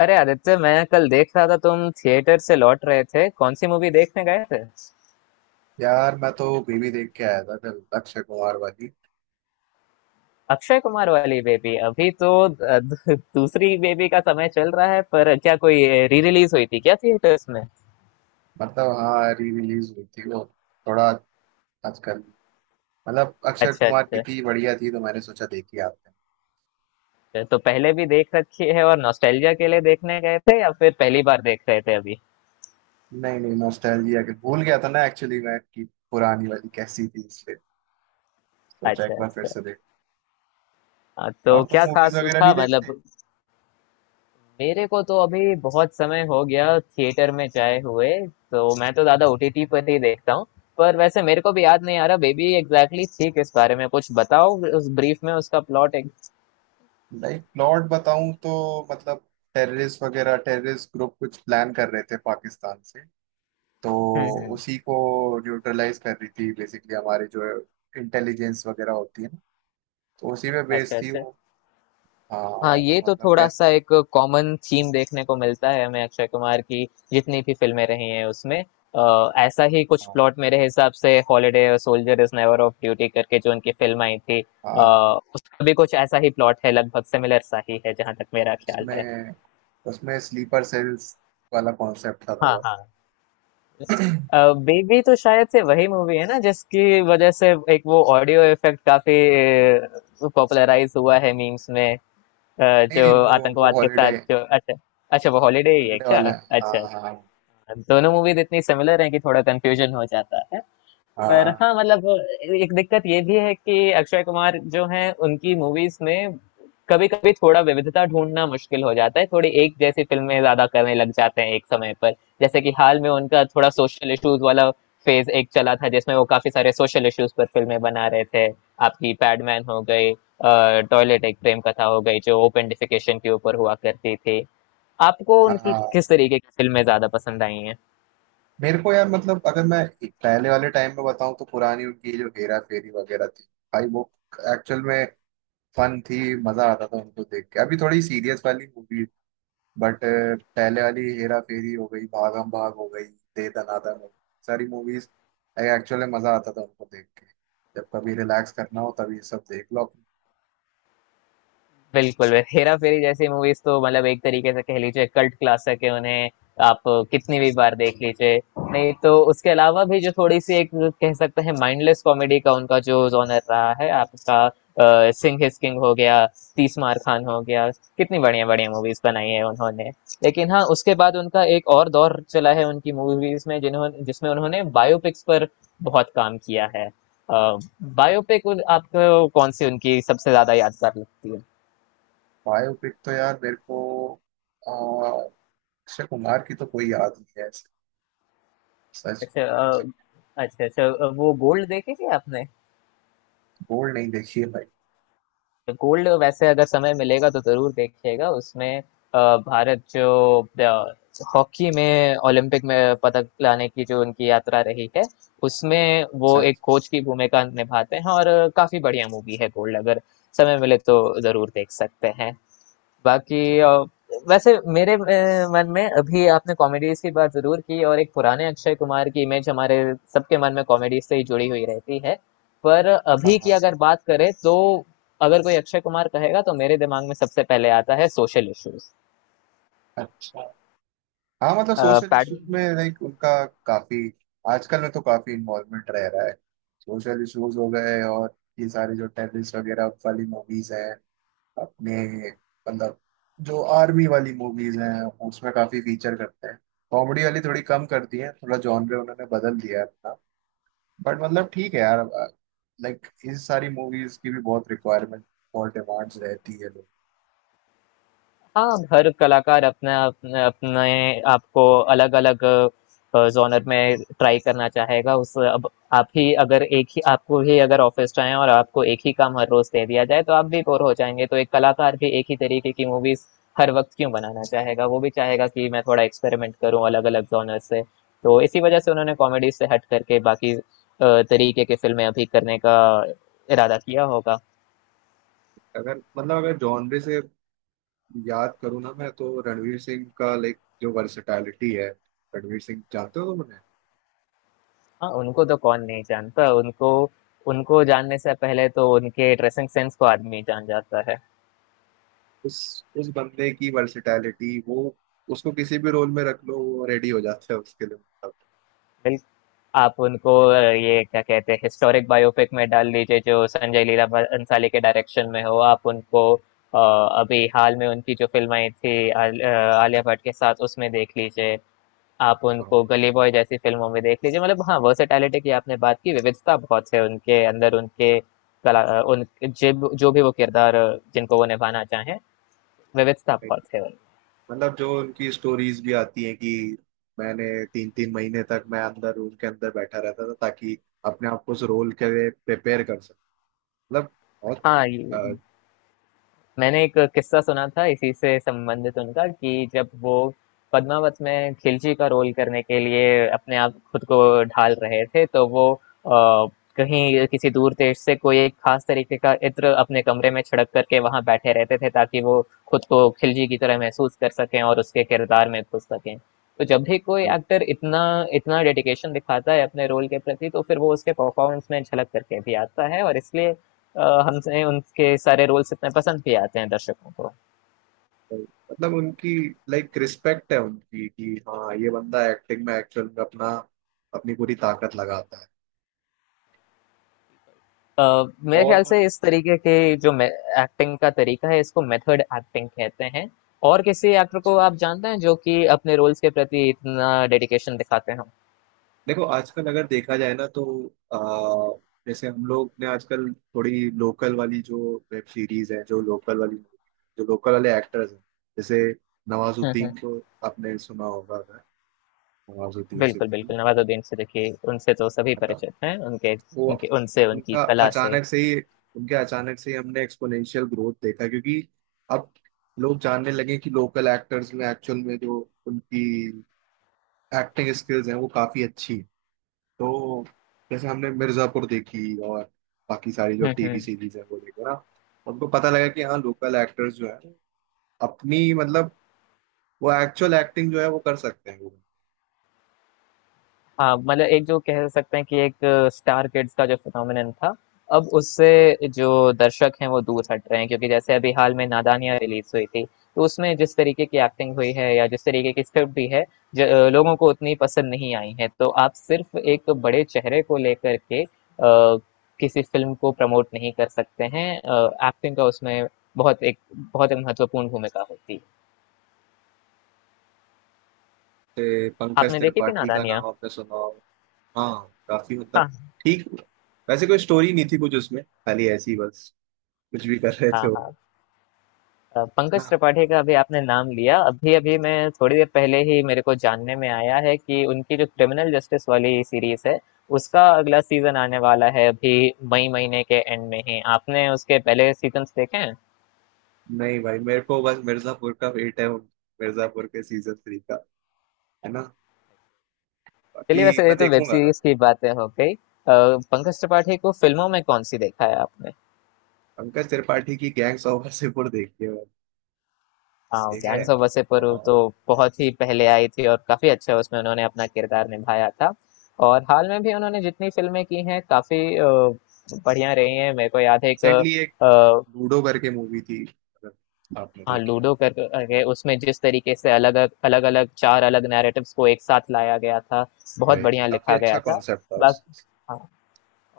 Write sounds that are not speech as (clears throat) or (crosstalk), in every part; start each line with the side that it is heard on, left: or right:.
left: अरे आदित्य, मैं कल देख रहा था तुम थिएटर से लौट रहे थे। कौन सी मूवी देखने गए थे?
right: यार मैं तो बीवी देख के आया था कल, अक्षय कुमार वाली।
left: अक्षय कुमार वाली बेबी? अभी तो दूसरी बेबी का समय चल रहा है, पर क्या कोई री रिलीज हुई थी क्या थिएटर्स में?
right: हाँ, री रिलीज हुई थी वो। थोड़ा आजकल। अक्षय
left: अच्छा
right: कुमार की
left: अच्छा।
right: थी, बढ़िया थी, तो मैंने सोचा, देखी आपने।
left: अच्छा, तो पहले भी देख रखी है और नॉस्टैल्जिया के लिए देखने गए थे या फिर पहली बार देख रहे थे अभी?
right: नहीं नहीं, नॉस्टैल्जिया के भूल गया था ना एक्चुअली मैं कि पुरानी वाली कैसी थी, इसलिए सोचा एक
left: अच्छा
right: बार फिर
left: अच्छा।
right: से देख।
left: हाँ, तो
right: और तुम
left: क्या
right: मूवीज
left: खास
right: वगैरह
left: था
right: नहीं
left: मतलब?
right: देखते।
left: मेरे को तो अभी बहुत समय हो गया थिएटर में जाए हुए। तो मैं तो ज्यादा ओटीटी पर ही देखता हूँ। पर वैसे मेरे को भी याद नहीं आ रहा बेबी एग्जैक्टली थी किस बारे में। कुछ बताओ उस ब्रीफ में उसका प्लॉट एक।
right: लाइक प्लॉट बताऊं तो मतलब टेररिस्ट वगैरह, टेररिस्ट ग्रुप कुछ प्लान कर रहे थे पाकिस्तान से, तो
left: हम्म।
right: उसी को न्यूट्रलाइज कर रही थी बेसिकली, हमारे जो इंटेलिजेंस वगैरह होती है, तो उसी पे बेस
left: अच्छा
right: थी
left: अच्छा।
right: वो।
left: हाँ,
right: हाँ। तो
left: ये तो
right: मतलब
left: थोड़ा
right: कैसे।
left: सा एक कॉमन थीम देखने को मिलता है हमें। अक्षय कुमार की जितनी भी फिल्में रही हैं उसमें ऐसा ही कुछ
right: हाँ
left: प्लॉट मेरे हिसाब से हॉलिडे और soldier is never off duty करके जो उनकी फिल्म आई थी
right: हाँ,
left: उसका भी कुछ ऐसा ही प्लॉट है, लगभग सिमिलर सा ही है जहां तक मेरा ख्याल है।
right: उसमें उसमें स्लीपर सेल्स वाला कॉन्सेप्ट था
left: हाँ
right: थोड़ा।
left: हाँ।
right: (clears throat) नहीं।
left: बेबी तो शायद से वही मूवी है ना जिसकी वजह से एक वो ऑडियो इफेक्ट काफी पॉपुलराइज हुआ है मीम्स में,
right: नहीं,
left: जो
right: वो
left: आतंकवाद के साथ
right: हॉलीडे,
left: जो। अच्छा अच्छा, वो हॉलीडे ही है
right: हॉलीडे
left: क्या?
right: वाला है।
left: अच्छा
right: हाँ हाँ।
left: अच्छा। दोनों मूवीज इतनी सिमिलर हैं कि थोड़ा कंफ्यूजन हो जाता है। पर हाँ, मतलब एक दिक्कत ये भी है कि अक्षय कुमार जो हैं उनकी मूवीज में कभी कभी थोड़ा विविधता ढूंढना मुश्किल हो जाता है। थोड़ी एक जैसी फिल्में ज्यादा करने लग जाते हैं एक समय पर। जैसे कि हाल में उनका थोड़ा सोशल इश्यूज वाला फेज एक चला था जिसमें वो काफी सारे सोशल इश्यूज पर फिल्में बना रहे थे। आपकी पैडमैन हो गई, टॉयलेट एक प्रेम कथा हो गई जो ओपेंडिफिकेशन के ऊपर हुआ करती थी। आपको
right: हाँ
left: उनकी
right: हाँ।
left: किस तरीके की फिल्में ज्यादा पसंद आई हैं?
right: मेरे को यार, मतलब अगर मैं पहले वाले टाइम में बताऊं तो पुरानी उनकी जो हेरा फेरी वगैरह थी, भाई वो एक्चुअल में फन थी। मजा आता था उनको देख के। अभी थोड़ी सीरियस वाली मूवी, बट पहले वाली हेरा फेरी हो गई, भागम भाग हो गई, दे दनादन हो गई, सारी मूवीज एक्चुअली मजा आता था उनको देख के। जब कभी रिलैक्स करना हो तभी ये सब देख लो।
left: बिल्कुल बिल्कुल। हेरा फेरी जैसी मूवीज तो मतलब एक तरीके से कह लीजिए कल्ट क्लासिक है उन्हें। आप कितनी भी बार देख लीजिए। नहीं तो उसके अलावा भी जो थोड़ी सी एक कह सकते हैं माइंडलेस कॉमेडी का उनका जो जॉनर रहा है आपका, सिंह इज किंग हो गया, तीस मार खान हो गया, कितनी बढ़िया बढ़िया मूवीज बनाई है उन्होंने। लेकिन हाँ, उसके बाद उनका एक और दौर चला है उनकी मूवीज में जिन्होंने जिसमें उन्होंने बायोपिक्स पर बहुत काम किया है। बायोपिक, आपको कौन सी उनकी सबसे ज्यादा यादगार लगती है?
right: बायोपिक तो यार मेरे को अ, अक्षय कुमार की तो कोई याद नहीं है ऐसे। सच।
left: अच्छा। अच्छा अच्छा। वो गोल्ड देखी थी आपने?
right: बोल्ड नहीं देखी है भाई।
left: गोल्ड वैसे अगर समय मिलेगा तो जरूर देखिएगा। उसमें भारत जो अ, हॉकी में ओलंपिक में पदक लाने की जो उनकी यात्रा रही है, उसमें
right: अच्छा
left: वो एक
right: अच्छा।
left: कोच की भूमिका निभाते हैं। और काफी बढ़िया मूवी है गोल्ड, अगर समय मिले तो जरूर देख सकते हैं। बाकी,
right: अच्छा,
left: वैसे मेरे मन में अभी आपने कॉमेडीज की बात जरूर की, और एक पुराने अक्षय कुमार की इमेज हमारे सबके मन में कॉमेडी से ही जुड़ी हुई रहती है। पर
right: हाँ
left: अभी की
right: हाँ,
left: अगर बात करें तो अगर कोई अक्षय कुमार कहेगा तो मेरे दिमाग में सबसे पहले आता है सोशल इश्यूज।
right: अच्छा। हाँ, मतलब सोशल
left: पैड।
right: इश्यूज में लाइक उनका काफी, आजकल में तो काफी इन्वॉल्वमेंट रह रहा है। सोशल इश्यूज हो गए, और ये सारे जो टेररिस्ट वगैरह वाली मूवीज हैं अपने मतलब, जो आर्मी वाली मूवीज हैं, उसमें काफी फीचर करते हैं। कॉमेडी वाली थोड़ी कम करती है, थोड़ा जॉनर उन्होंने बदल दिया है अपना। बट मतलब ठीक है यार, लाइक इस सारी मूवीज की भी बहुत रिक्वायरमेंट और डिमांड्स रहती है लोग।
left: हाँ, हर कलाकार अपने अपने अपने आपको अलग अलग जॉनर में ट्राई करना चाहेगा। उस अब आप ही अगर एक ही आपको ही अगर ऑफिस जाए और आपको एक ही काम हर रोज दे दिया जाए तो आप भी बोर हो जाएंगे। तो एक कलाकार भी एक ही तरीके की मूवीज हर वक्त क्यों बनाना चाहेगा? वो भी चाहेगा कि मैं थोड़ा एक्सपेरिमेंट करूं अलग अलग जॉनर से। तो इसी वजह से उन्होंने कॉमेडी से हट करके बाकी तरीके के फिल्में अभी करने का इरादा किया होगा।
right: अगर मतलब अगर जॉनर से याद करूँ ना मैं तो रणवीर सिंह का लाइक जो वर्सेटैलिटी है। रणवीर सिंह जानते हो तुम उन्हें।
left: हाँ, उनको तो कौन नहीं जानता उनको। उनको जानने से पहले तो उनके ड्रेसिंग सेंस को आदमी जान जाता है।
right: उस उस बंदे की वर्सेटैलिटी, वो उसको किसी भी रोल में रख लो, वो रेडी हो जाता है उसके लिए मतलब।
left: बिल आप उनको, ये क्या कहते हैं हिस्टोरिक बायोपिक में डाल दीजिए जो संजय लीला अंसाली के डायरेक्शन में हो। आप उनको, अभी हाल में उनकी जो फिल्म आई थी आलिया भट्ट के साथ, उसमें देख लीजिए। आप
right: हाँ,
left: उनको गली बॉय जैसी फिल्मों में देख लीजिए। मतलब हाँ, वर्सेटैलिटी की आपने बात की, विविधता बहुत है उनके अंदर। उनके कला, उन जो भी वो किरदार जिनको वो निभाना चाहें, विविध स्थापकॉट सेवन।
right: मतलब जो उनकी स्टोरीज भी आती हैं कि मैंने तीन तीन महीने तक मैं अंदर रूम के अंदर बैठा रहता था ताकि अपने आप को उस रोल के लिए प्रिपेयर कर सकूं, मतलब
left: हाँ, ये
right: बहुत।
left: मैंने एक किस्सा सुना था इसी से संबंधित उनका कि जब वो पद्मावत में खिलजी का रोल करने के लिए अपने आप खुद को ढाल रहे थे तो वो, कहीं किसी दूर देश से कोई एक खास तरीके का इत्र अपने कमरे में छिड़क करके वहां बैठे रहते थे ताकि वो खुद को खिलजी की तरह महसूस कर सकें और उसके किरदार में घुस सकें। तो जब भी कोई एक्टर इतना इतना डेडिकेशन दिखाता है अपने रोल के प्रति, तो फिर वो उसके परफॉर्मेंस में झलक करके भी आता है। और इसलिए अ, हमसे उनके सारे रोल्स इतने पसंद भी आते हैं दर्शकों को।
right: मतलब उनकी लाइक रिस्पेक्ट है उनकी कि हाँ, ये बंदा एक्टिंग में एक्चुअल में अपना अपनी पूरी ताकत लगाता है।
left: अ, मेरे ख्याल
right: और।
left: से इस तरीके के जो एक्टिंग का तरीका है इसको मेथड एक्टिंग कहते हैं। और किसी एक्टर
right: अच्छा,
left: को आप जानते हैं जो कि अपने रोल्स के प्रति इतना डेडिकेशन दिखाते हो?
right: देखो आजकल अगर देखा जाए ना तो जैसे हम लोग ने आजकल थोड़ी लोकल वाली जो वेब सीरीज है, जो लोकल वाली, जो लोकल वाले एक्टर्स हैं, जैसे
left: हम्म।
right: नवाजुद्दीन को आपने सुना होगा अगर, नवाजुद्दीन
left: बिल्कुल
right: सिद्दीकी।
left: बिल्कुल, नवाजुद्दीन सिद्दीकी उनसे तो सभी परिचित हैं, उनके
right: वो
left: उनके उनसे उनकी
right: उनका
left: कला से।
right: अचानक से ही, उनके अचानक से ही हमने एक्सपोनेंशियल ग्रोथ देखा क्योंकि अब लोग जानने लगे कि लोकल एक्टर्स में एक्चुअल में जो उनकी एक्टिंग स्किल्स हैं वो काफी अच्छी है। तो जैसे हमने मिर्जापुर देखी, और बाकी सारी जो टीवी
left: हम्म।
right: सीरीज है वो देखा ना, उनको पता लगा कि हाँ, लोकल एक्टर्स जो है अपनी मतलब, वो एक्चुअल एक्टिंग जो है वो कर सकते हैं वो।
left: हाँ, मतलब एक जो कह सकते हैं कि एक स्टार किड्स का जो फिनोमिनन था, अब
right: हाँ,
left: उससे जो दर्शक हैं वो दूर हट रहे हैं। क्योंकि जैसे अभी हाल में नादानियाँ रिलीज हुई थी, तो उसमें जिस तरीके की एक्टिंग हुई है या जिस तरीके की स्क्रिप्ट भी है लोगों को उतनी पसंद नहीं आई है। तो आप सिर्फ एक बड़े चेहरे को लेकर के, किसी फिल्म को प्रमोट नहीं कर सकते हैं। एक्टिंग का उसमें बहुत एक बहुत एक महत्वपूर्ण भूमिका होती है।
right: जैसे पंकज
left: आपने देखी थी
right: त्रिपाठी का
left: नादानियाँ?
right: नाम आपने सुना होगा। हाँ काफी, मतलब
left: हाँ
right: ठीक। वैसे कोई स्टोरी नहीं थी कुछ उसमें, खाली ऐसी ही बस, कुछ भी कर रहे
left: हाँ
right: थे वो
left: हाँ।
right: लोग।
left: पंकज
right: ना।
left: त्रिपाठी का अभी आपने नाम लिया। अभी अभी मैं थोड़ी देर पहले ही मेरे को जानने में आया है कि उनकी जो क्रिमिनल जस्टिस वाली सीरीज है उसका अगला सीजन आने वाला है, अभी मई महीने के एंड में ही। आपने उसके पहले सीजन्स देखे हैं?
right: नहीं भाई, मेरे को बस मिर्जापुर का वेट है, मिर्जापुर के सीजन 3 का, है ना, बाकी
left: चलिए, वैसे ये
right: मैं
left: तो वेब
right: देखूंगा।
left: सीरीज की बातें हो गई। पंकज त्रिपाठी को फिल्मों में कौन सी देखा है आपने?
right: पंकज त्रिपाठी की गैंग्स ऑफ वासेपुर देखी है मैंने,
left: हाँ,
right: ठीक है।
left: गैंग्स ऑफ वासेपुरु
right: और
left: तो बहुत ही पहले आई थी और काफी अच्छा उसमें उन्होंने अपना किरदार निभाया था। और हाल में भी उन्होंने जितनी फिल्में की हैं काफी बढ़िया रही हैं। मेरे को याद है एक,
right: रिसेंटली एक लूडो करके मूवी थी, अगर आपने
left: हाँ,
right: देखी हो,
left: लूडो कर करके। उसमें जिस तरीके से अलग अलग अलग चार अलग नैरेटिव्स को एक साथ लाया गया था, बहुत
right: भाई
left: बढ़िया
right: काफी
left: लिखा
right: अच्छा
left: गया था।
right: कॉन्सेप्ट था उस।
left: बस।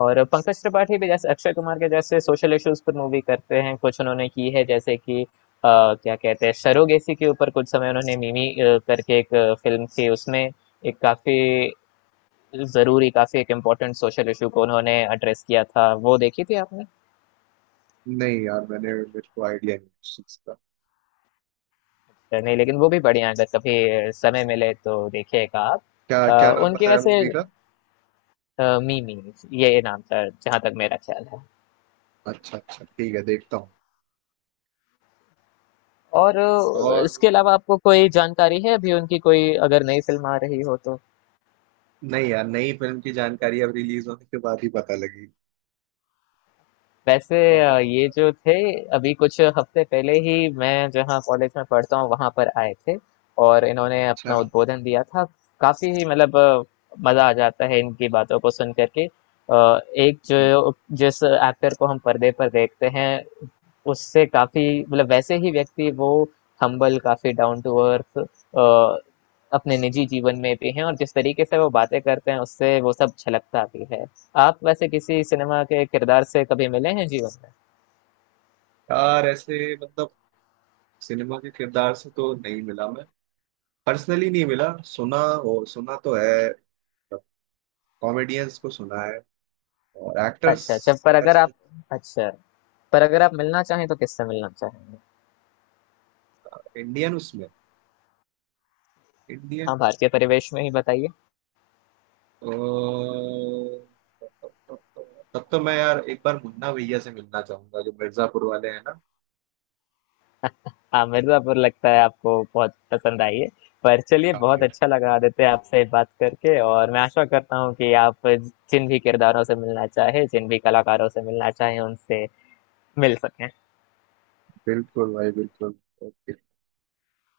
left: और पंकज त्रिपाठी भी जैसे अक्षय कुमार के जैसे सोशल इश्यूज पर मूवी करते हैं, कुछ उन्होंने की है। जैसे कि क्या कहते हैं सरोगेसी के ऊपर कुछ समय उन्होंने मिमी करके एक फिल्म थी उसमें। एक काफी जरूरी, काफी एक इम्पोर्टेंट सोशल इशू को उन्होंने एड्रेस किया था। वो देखी थी आपने?
right: नहीं यार मैंने, मेरे को आइडिया नहीं उस चीज का।
left: नहीं लेकिन वो भी बढ़िया है, अगर कभी समय मिले तो देखिएगा आप।
right: क्या
left: अ,
right: क्या नाम
left: उनकी
right: बताया
left: वैसे,
right: मूवी का।
left: मिमी ये नाम था जहाँ तक मेरा ख्याल है।
right: अच्छा अच्छा ठीक है, देखता हूँ।
left: और
right: और
left: इसके अलावा आपको कोई जानकारी है अभी उनकी कोई अगर नई फिल्म आ रही हो तो?
right: नहीं यार, नई फिल्म की जानकारी अब रिलीज होने के बाद ही पता लगी।
left: वैसे, ये
right: और-
left: जो थे अभी कुछ हफ्ते पहले ही मैं जहाँ कॉलेज में पढ़ता हूँ वहाँ पर आए थे और इन्होंने अपना
right: अच्छा।
left: उद्बोधन दिया था। काफी ही मतलब मजा आ जाता है इनकी बातों को सुन करके। एक
right: हम्म।
left: जो जिस एक्टर को हम पर्दे पर देखते हैं उससे काफी मतलब वैसे ही व्यक्ति वो, हम्बल, काफी डाउन टू अर्थ अपने निजी जीवन में भी हैं। और जिस तरीके से वो बातें करते हैं उससे वो सब छलकता भी है। आप वैसे किसी सिनेमा के किरदार से कभी मिले हैं जीवन में?
right: यार ऐसे मतलब सिनेमा के किरदार से तो नहीं मिला मैं, पर्सनली नहीं मिला, सुना हो सुना तो है, कॉमेडियंस को सुना है और एक्टर्स
left: अच्छा अच्छा। पर अगर आप
right: ऐसे।
left: अच्छा, पर अगर आप मिलना चाहें तो किससे मिलना चाहेंगे?
right: इंडियन उसमें इंडियन।
left: हाँ, भारतीय परिवेश में ही बताइए।
right: तब तो मैं यार एक बार मुन्ना भैया से मिलना चाहूंगा जो मिर्जापुर वाले हैं ना।
left: हाँ, मिर्ज़ापुर लगता है आपको बहुत पसंद आई है। पर चलिए,
right: काफी
left: बहुत
right: है।
left: अच्छा लगा आदित्य आपसे बात करके। और मैं आशा करता हूँ कि आप जिन भी किरदारों से मिलना चाहे, जिन भी कलाकारों से मिलना चाहे उनसे मिल सकें।
right: बिल्कुल भाई बिल्कुल।